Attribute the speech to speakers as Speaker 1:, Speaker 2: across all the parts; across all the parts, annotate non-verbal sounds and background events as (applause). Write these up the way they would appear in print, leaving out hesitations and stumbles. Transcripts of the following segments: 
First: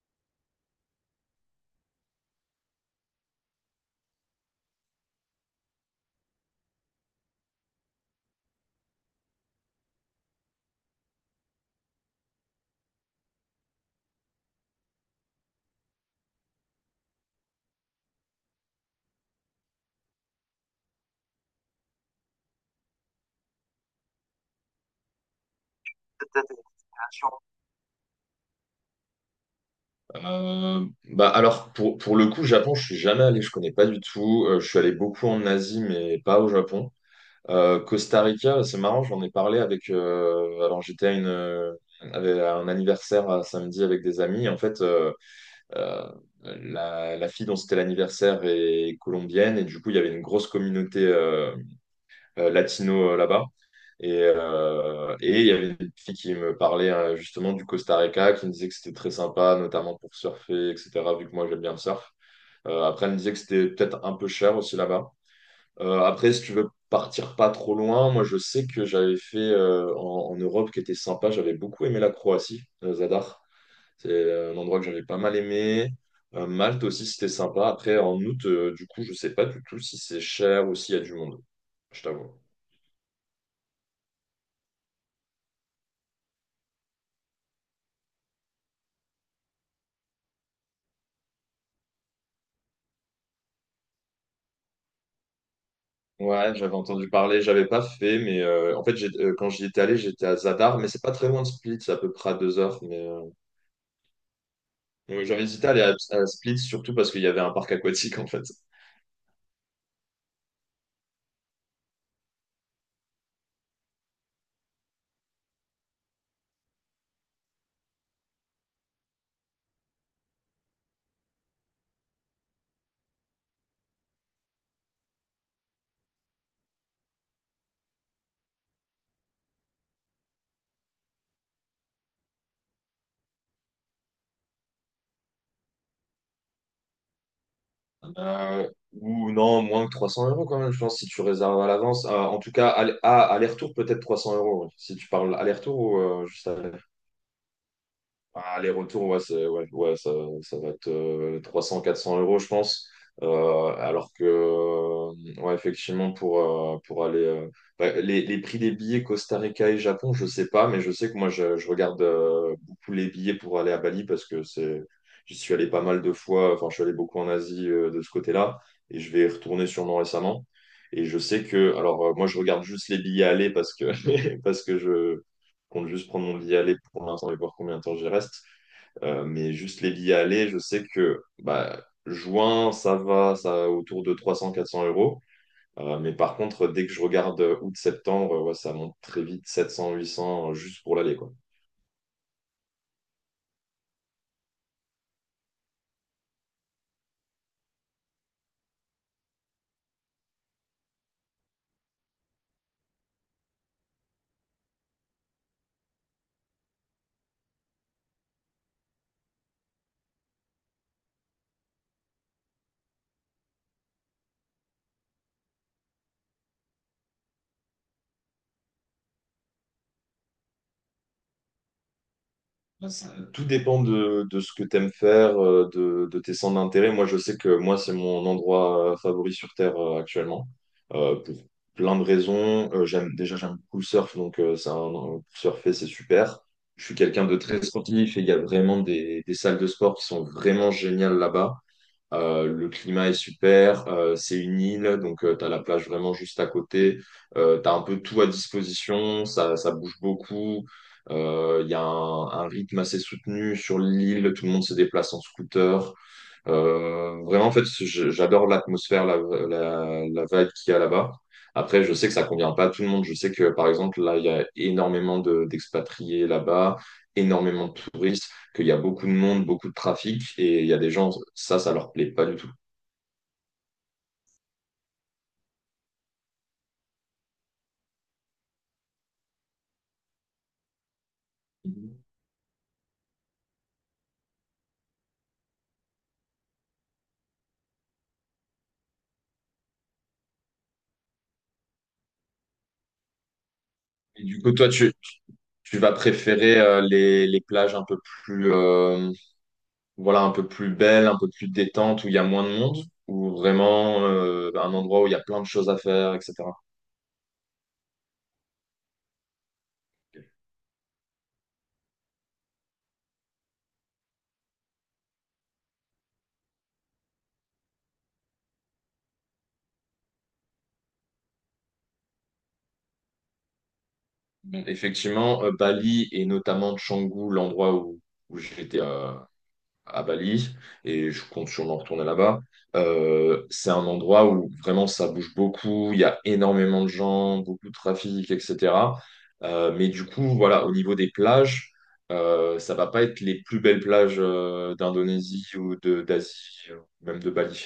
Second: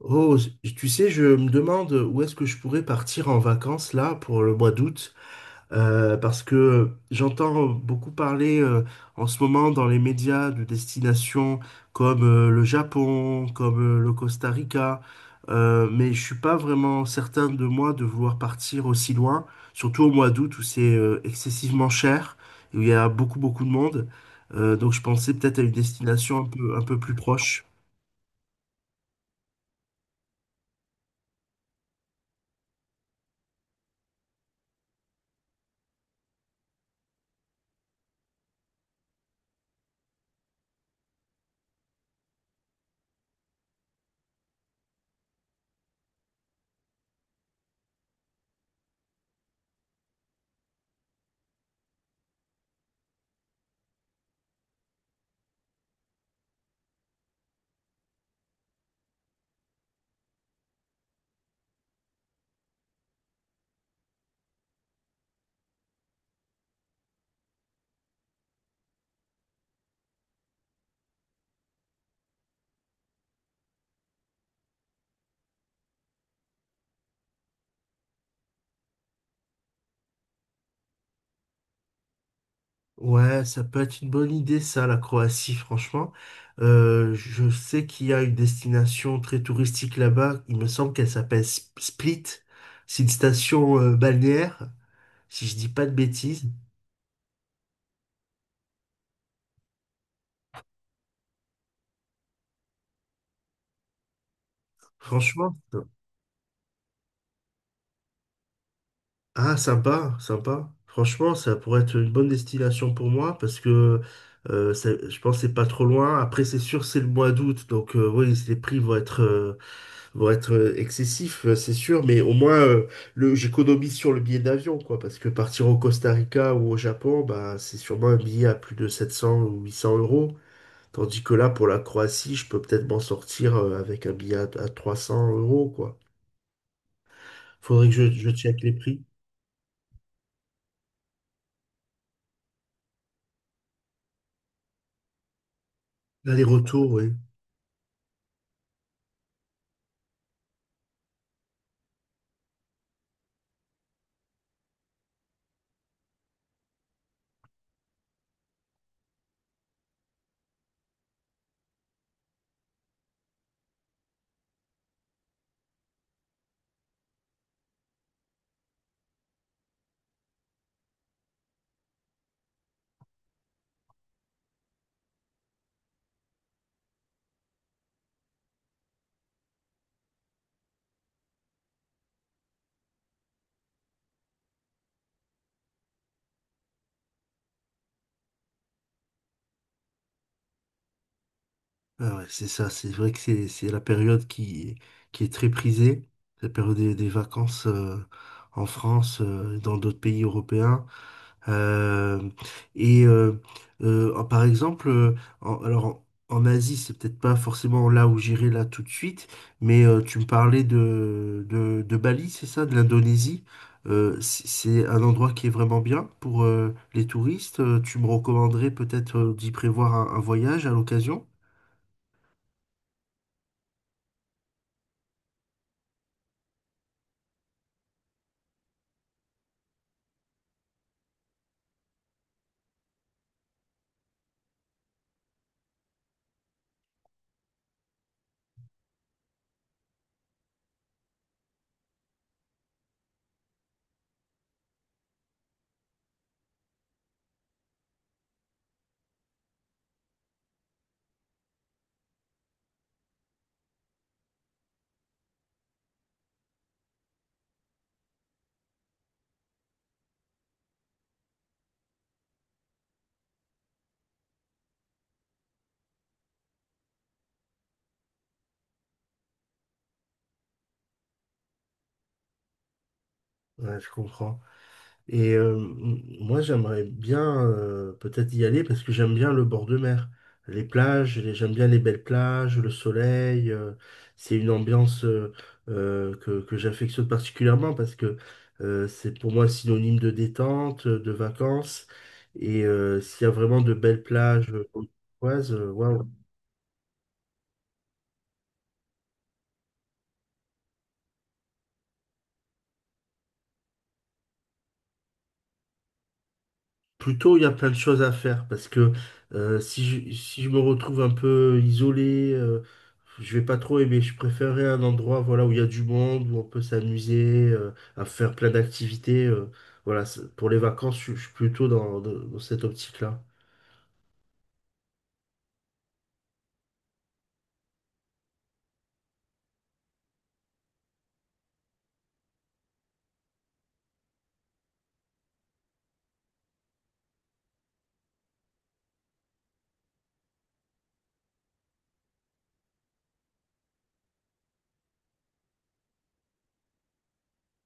Speaker 1: Oh, tu sais, je me demande où est-ce que je pourrais partir en vacances là pour le mois d'août, parce que j'entends beaucoup parler en ce moment dans les médias de destinations comme le Japon, comme le Costa Rica, mais je suis pas vraiment certain de moi de vouloir partir aussi loin, surtout au mois d'août où c'est excessivement cher, où il y a beaucoup beaucoup de monde. Donc je pensais peut-être à une destination un peu plus proche.
Speaker 2: Bah alors pour le coup, Japon, je suis jamais allé, je connais pas du tout. Je suis allé beaucoup en Asie, mais pas au Japon. Costa Rica, c'est marrant, j'en ai parlé avec. Alors j'étais à une avec- à un anniversaire à samedi avec des amis. En fait, euh, la fille dont c'était l'anniversaire est colombienne et du coup il y avait une grosse communauté, latino là-bas. Et il y avait une fille qui me parlait justement du Costa Rica, qui me disait que c'était très sympa, notamment pour surfer, etc., vu que moi j'aime bien le surf. Après, elle me disait que c'était peut-être un peu cher aussi là-bas. Après, si tu veux partir pas trop loin, moi je sais que j'avais fait en Europe qui était sympa, j'avais beaucoup aimé la Croatie, Zadar. C'est un endroit que j'avais pas mal aimé. Malte aussi, c'était sympa. Après, en août, du coup, je sais pas du tout si c'est cher ou s'il y a du monde, je t'avoue.
Speaker 1: Ouais, ça peut être une bonne idée, ça, la Croatie, franchement. Je sais qu'il y a une destination très touristique là-bas. Il me semble qu'elle s'appelle Split. C'est une station balnéaire, si je dis pas de bêtises.
Speaker 2: Ouais, j'avais entendu parler, j'avais pas fait, mais en fait, quand j'y étais allé, j'étais à Zadar, mais c'est pas très loin de Split, c'est à peu près à 2 heures. Donc j'avais
Speaker 1: Franchement,
Speaker 2: hésité à aller à Split, surtout parce qu'il y avait un parc aquatique en fait.
Speaker 1: ah, sympa, sympa. Franchement, ça pourrait être une bonne destination pour moi parce que je pense que c'est pas trop loin. Après, c'est sûr, c'est le mois d'août, donc oui, les prix vont être pour être excessif, c'est sûr, mais au moins j'économise sur le billet d'avion, quoi, parce que partir au Costa Rica ou au Japon, bah, c'est sûrement un billet à plus de 700 ou 800 euros, tandis que là, pour la Croatie, je peux peut-être m'en sortir avec un billet à 300 euros, quoi. Faudrait que je check
Speaker 2: Euh,
Speaker 1: les prix.
Speaker 2: ou non, moins que 300 € quand même, je pense, si tu réserves à l'avance. En tout cas, aller- à aller-retour, peut-être 300 euros. Ouais. Si tu parles aller-retour ou juste à...
Speaker 1: L'aller-retour, oui.
Speaker 2: Ah, les retours, ouais, ça va être 300-400 euros, je pense. Alors que, ouais, effectivement, pour aller. Les prix des billets Costa Rica et Japon, je sais pas, mais je sais que je regarde beaucoup les billets pour aller à Bali parce que c'est, j'y suis allé pas mal de fois. Enfin, je suis allé beaucoup en Asie de ce côté-là et je vais y retourner sûrement récemment. Et je sais que. Alors, moi, je regarde juste les billets aller parce que, (laughs) parce que je compte juste prendre mon billet aller pour l'instant et voir combien de temps j'y reste. Mais juste les billets aller, je sais que bah, juin, ça va autour de 300-400 euros. Mais par contre, dès que je regarde août-septembre, ouais, ça monte très vite, 700-800 juste pour l'aller, quoi.
Speaker 1: Ah ouais, c'est ça, c'est vrai que c'est la période qui est très prisée, la période des vacances en France, dans d'autres pays européens. Euh, et euh, Par exemple, en- alors en en Asie, c'est peut-être pas forcément là où j'irai là tout de suite, mais tu me parlais de Bali, c'est ça, de l'Indonésie. C'est un endroit qui est vraiment bien pour les touristes. Tu me recommanderais peut-être d'y prévoir un voyage à l'occasion?
Speaker 2: Ouais, ça... Tout dépend de ce que tu aimes faire, de tes centres d'intérêt. Moi, je sais que moi, c'est mon endroit favori sur Terre actuellement, pour plein de raisons. J'aime, déjà, j'aime beaucoup le surf, donc c'est un, pour surfer, c'est super. Je suis quelqu'un de très sportif et il y a vraiment des salles de sport qui sont vraiment géniales là-bas. Le climat est super, c'est une île, donc tu as la plage vraiment juste à côté, tu as un peu tout à disposition, ça bouge beaucoup, il y a un rythme assez soutenu sur l'île, tout le monde se déplace en scooter, vraiment, en fait, je- j'adore l'atmosphère, la vibe qu'il y a là-bas. Après, je sais que ça convient pas à tout le monde. Je sais que, par exemple, là, il y a énormément d'expatriés là-bas, énormément de touristes, qu'il y a beaucoup de monde, beaucoup de trafic, et il y a des gens, ça leur plaît pas du tout.
Speaker 1: Ouais, je comprends. Et moi, j'aimerais bien peut-être y aller parce que j'aime bien le bord de mer. Les plages, j'aime bien les belles plages, le soleil. C'est une ambiance que j'affectionne particulièrement parce que c'est pour moi synonyme de détente, de vacances. Et s'il y a vraiment de belles
Speaker 2: Et du
Speaker 1: plages,
Speaker 2: coup, toi,
Speaker 1: comme
Speaker 2: tu, tu vas
Speaker 1: waouh.
Speaker 2: préférer les plages un peu plus, voilà, un peu plus belles, un peu plus détentes, où il y a moins de monde, ou vraiment un endroit où il y a plein de choses à faire, etc.
Speaker 1: Plutôt, il y a plein de choses à faire parce que si je, si je me retrouve un peu isolé, je vais pas trop aimer. Je préférerais un endroit voilà, où il y a du monde, où on peut s'amuser, à faire plein d'activités. Voilà, pour les vacances, je suis plutôt dans cette optique-là.
Speaker 2: Effectivement, Bali et notamment Canggu, l'endroit où, où j'étais à Bali et je compte sûrement retourner là-bas. C'est un endroit où vraiment ça bouge beaucoup, il y a énormément de gens, beaucoup de trafic, etc. Mais du coup, voilà, au niveau des plages, ça va pas être les plus belles plages d'Indonésie ou de d'Asie, même de Bali.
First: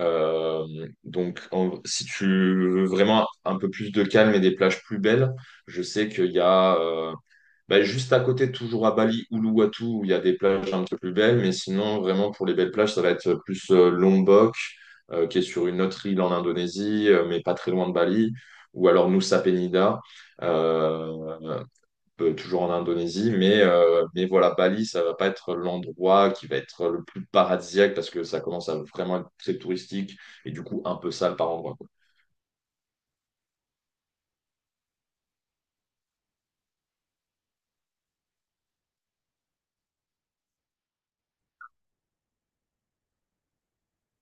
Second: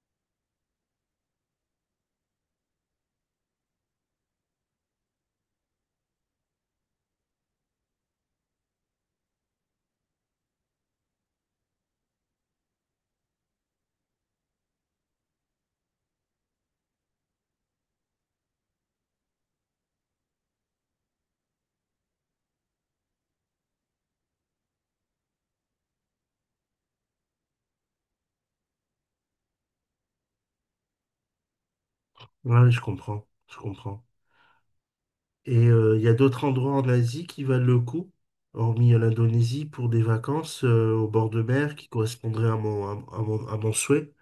Speaker 2: Euh, donc, si tu veux vraiment un peu plus de calme et des plages plus belles, je sais qu'il y a juste à côté, toujours à Bali, Uluwatu, où il y a des plages un peu plus belles, mais sinon, vraiment, pour les belles plages, ça va être plus Lombok, qui est sur une autre île en Indonésie, mais pas très loin de Bali, ou alors Nusa Penida, euh, toujours en Indonésie, mais voilà, Bali, ça va pas être l'endroit qui va être le plus paradisiaque, parce que ça commence à vraiment être très touristique, et du coup, un peu sale par endroit.
Speaker 1: Ouais, je comprends, je comprends. Et il y a d'autres endroits en Asie qui valent le coup, hormis l'Indonésie, pour des vacances au bord de mer qui correspondraient à mon, à mon souhait.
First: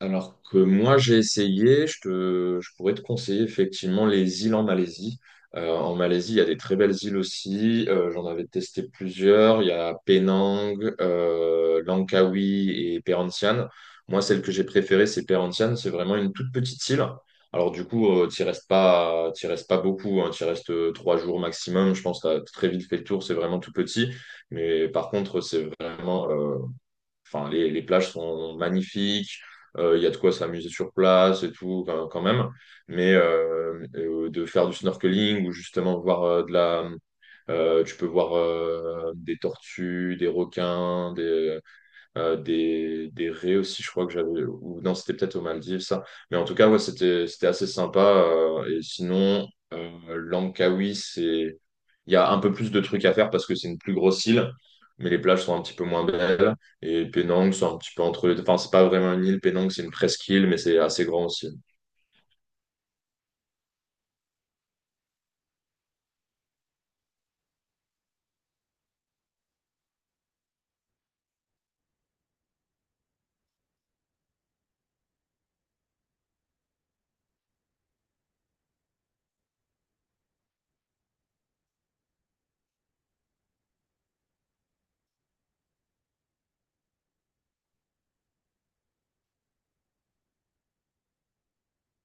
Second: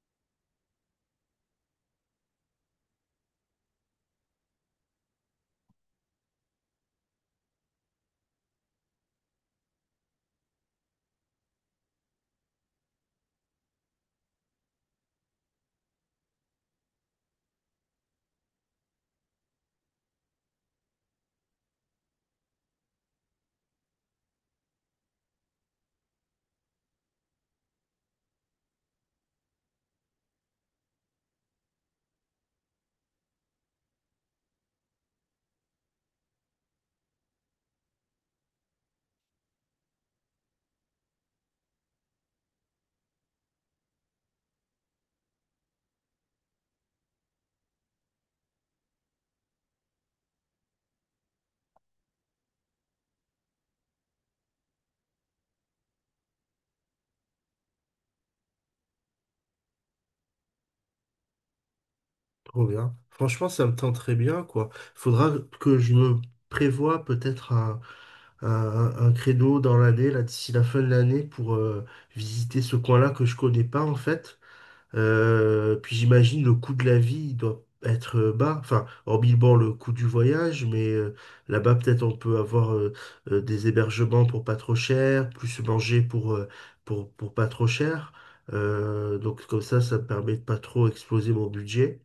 Speaker 2: Alors que moi, j'ai essayé, je pourrais te conseiller effectivement les îles en Malaisie. En Malaisie, il y a des très belles îles aussi. J'en avais testé plusieurs. Il y a Penang, Langkawi et Perhentian. Moi, celle que j'ai préférée, c'est Perhentian. C'est vraiment une toute petite île. Alors du coup, t'y restes pas beaucoup. Hein. T'y restes 3 jours maximum. Je pense que t'as très vite fait le tour. C'est vraiment tout petit. Mais par contre, c'est vraiment. Enfin, les plages sont magnifiques. Il y a de quoi s'amuser sur place et tout, quand même. Mais de faire du snorkeling ou justement voir de la. Tu peux voir des tortues, des requins, des raies aussi, je crois que j'avais, ou non, c'était peut-être aux Maldives, ça. Mais en tout cas, ouais, c'était assez sympa. Et sinon, Langkawi, c'est, il y a un peu plus de trucs à faire parce que c'est une plus grosse île, mais les plages sont un petit peu moins belles. Et Penang, c'est un petit peu entre les deux. Enfin, c'est pas vraiment une île, Penang, c'est une presqu'île, mais c'est assez grand aussi.
Speaker 1: Trop bien. Franchement, ça me tente très bien, quoi. Faudra que je me prévoie peut-être un, un créneau dans l'année, là, d'ici la fin de l'année, pour visiter ce coin-là que je connais pas, en fait. Puis j'imagine le coût de la vie, il doit être bas. Enfin, hormis, bon, le coût du voyage, mais là-bas, peut-être on peut avoir des hébergements pour pas trop cher, plus manger pour pas trop cher. Donc comme ça me permet de pas trop exploser mon budget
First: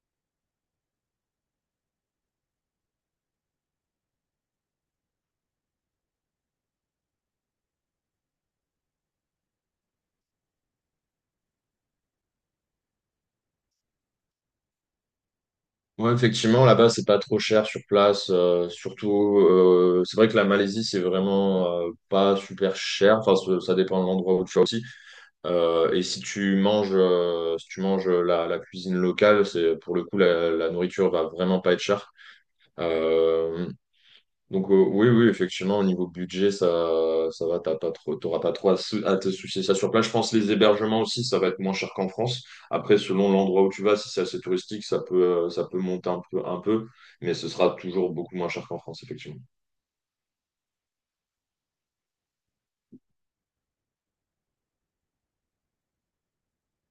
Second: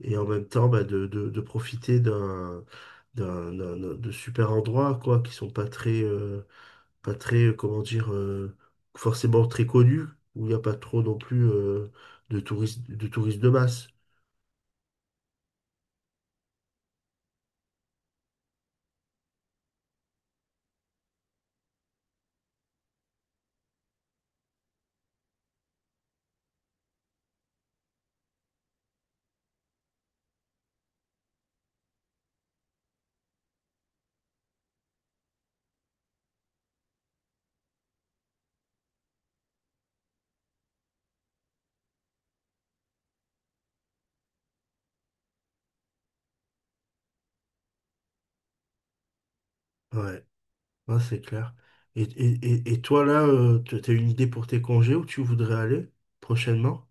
Speaker 1: et en même temps bah, de profiter d'un, de super endroits quoi qui sont pas très pas très comment dire forcément très connus où il n'y a pas trop non plus de touristes de masse.
Speaker 2: Ouais, effectivement, là-bas, c'est pas trop cher sur place. Surtout, c'est vrai que la Malaisie, c'est vraiment pas super cher. Enfin, ça dépend de l'endroit où tu vas aussi. Et si tu manges, si tu manges la cuisine locale, c'est pour le coup la nourriture va vraiment pas être chère. Euh, donc, oui, oui, effectivement, au niveau budget, ça va, t'auras pas trop à, à te soucier ça sur place. Je pense les hébergements aussi, ça va être moins cher qu'en France. Après, selon l'endroit où tu vas, si c'est assez touristique, ça peut monter un peu, mais ce sera toujours beaucoup moins cher qu'en France, effectivement.
Speaker 1: Ouais, ouais, c'est clair. Et, et toi là, tu as une idée pour tes congés où tu voudrais aller prochainement?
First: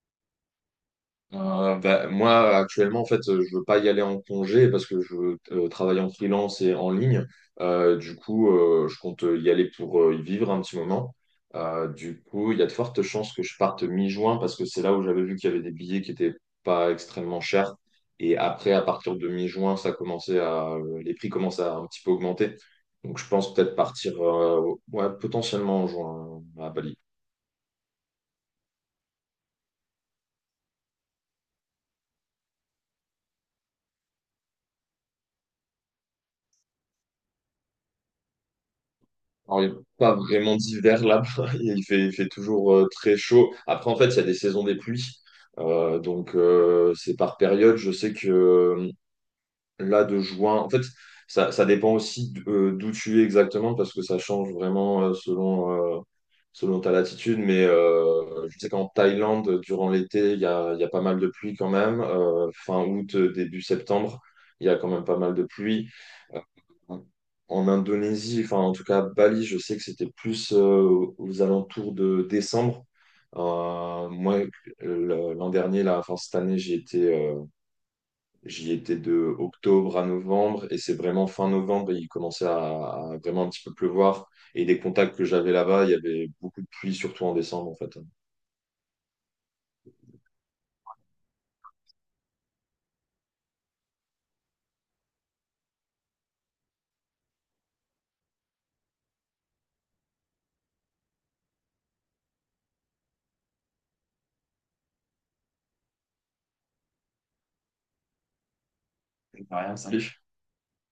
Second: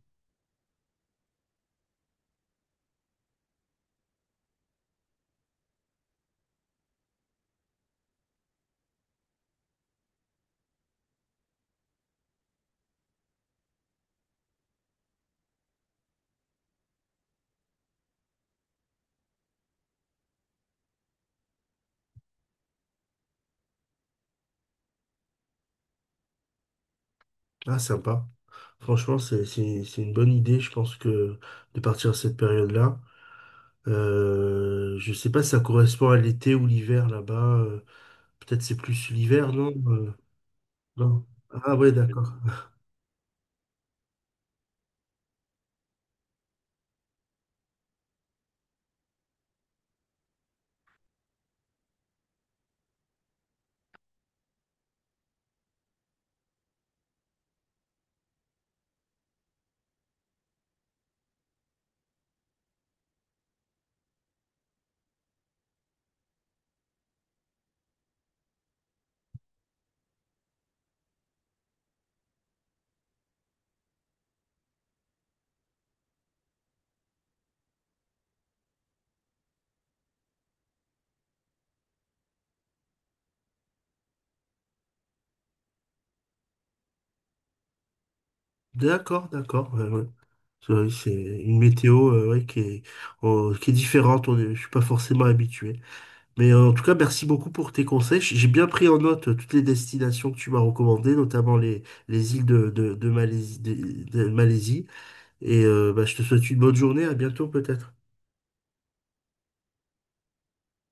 Speaker 2: Bah, moi, actuellement, en fait, je veux pas y aller en congé parce que je veux travaille en freelance et en ligne. Du coup, je compte y aller pour y vivre un petit moment. Du coup, il y a de fortes chances que je parte mi-juin parce que c'est là où j'avais vu qu'il y avait des billets qui étaient pas extrêmement chers. Et après, à partir de mi-juin, les prix commencent à un petit peu augmenter. Donc, je pense peut-être partir, ouais, potentiellement en juin à Bali.
Speaker 1: Ah, sympa. Franchement, c'est une bonne idée, je pense que de partir à cette période-là. Je sais pas si ça correspond à l'été ou l'hiver là-bas. Peut-être c'est plus l'hiver,
Speaker 2: Alors, il
Speaker 1: non?
Speaker 2: n'est pas vraiment d'hiver là-bas.
Speaker 1: Non.
Speaker 2: (laughs)
Speaker 1: Ah ouais,
Speaker 2: Il fait
Speaker 1: d'accord.
Speaker 2: toujours très chaud. Après, en fait, il y a des saisons des pluies. Donc, c'est par période. Je sais que là de juin. En fait, ça dépend aussi d'où tu es exactement parce que ça change vraiment selon ta latitude. Mais je sais qu'en Thaïlande, durant l'été, il y a pas mal de pluie quand même. Fin août, début septembre, il y a quand même pas mal de pluie. Euh, En Indonésie, enfin en tout cas Bali, je sais que c'était plus aux alentours de décembre. Moi, l'an dernier, là, enfin cette année, j'ai été J'y étais de octobre à novembre et c'est vraiment fin novembre, il commençait à vraiment un petit peu pleuvoir. Et des contacts que j'avais là-bas, il y avait beaucoup de pluie, surtout en décembre en fait.
Speaker 1: D'accord, d'accord. Ouais, ouais. C'est vrai, c'est une météo ouais, qui est différente. Je suis pas forcément habitué. Mais en tout cas, merci beaucoup pour tes conseils. J'ai bien pris en note toutes les destinations que tu m'as recommandées, notamment les îles de Malaisie, de Malaisie. Et bah, je te souhaite une bonne journée. À bientôt peut-être.
Speaker 2: Rien, ça.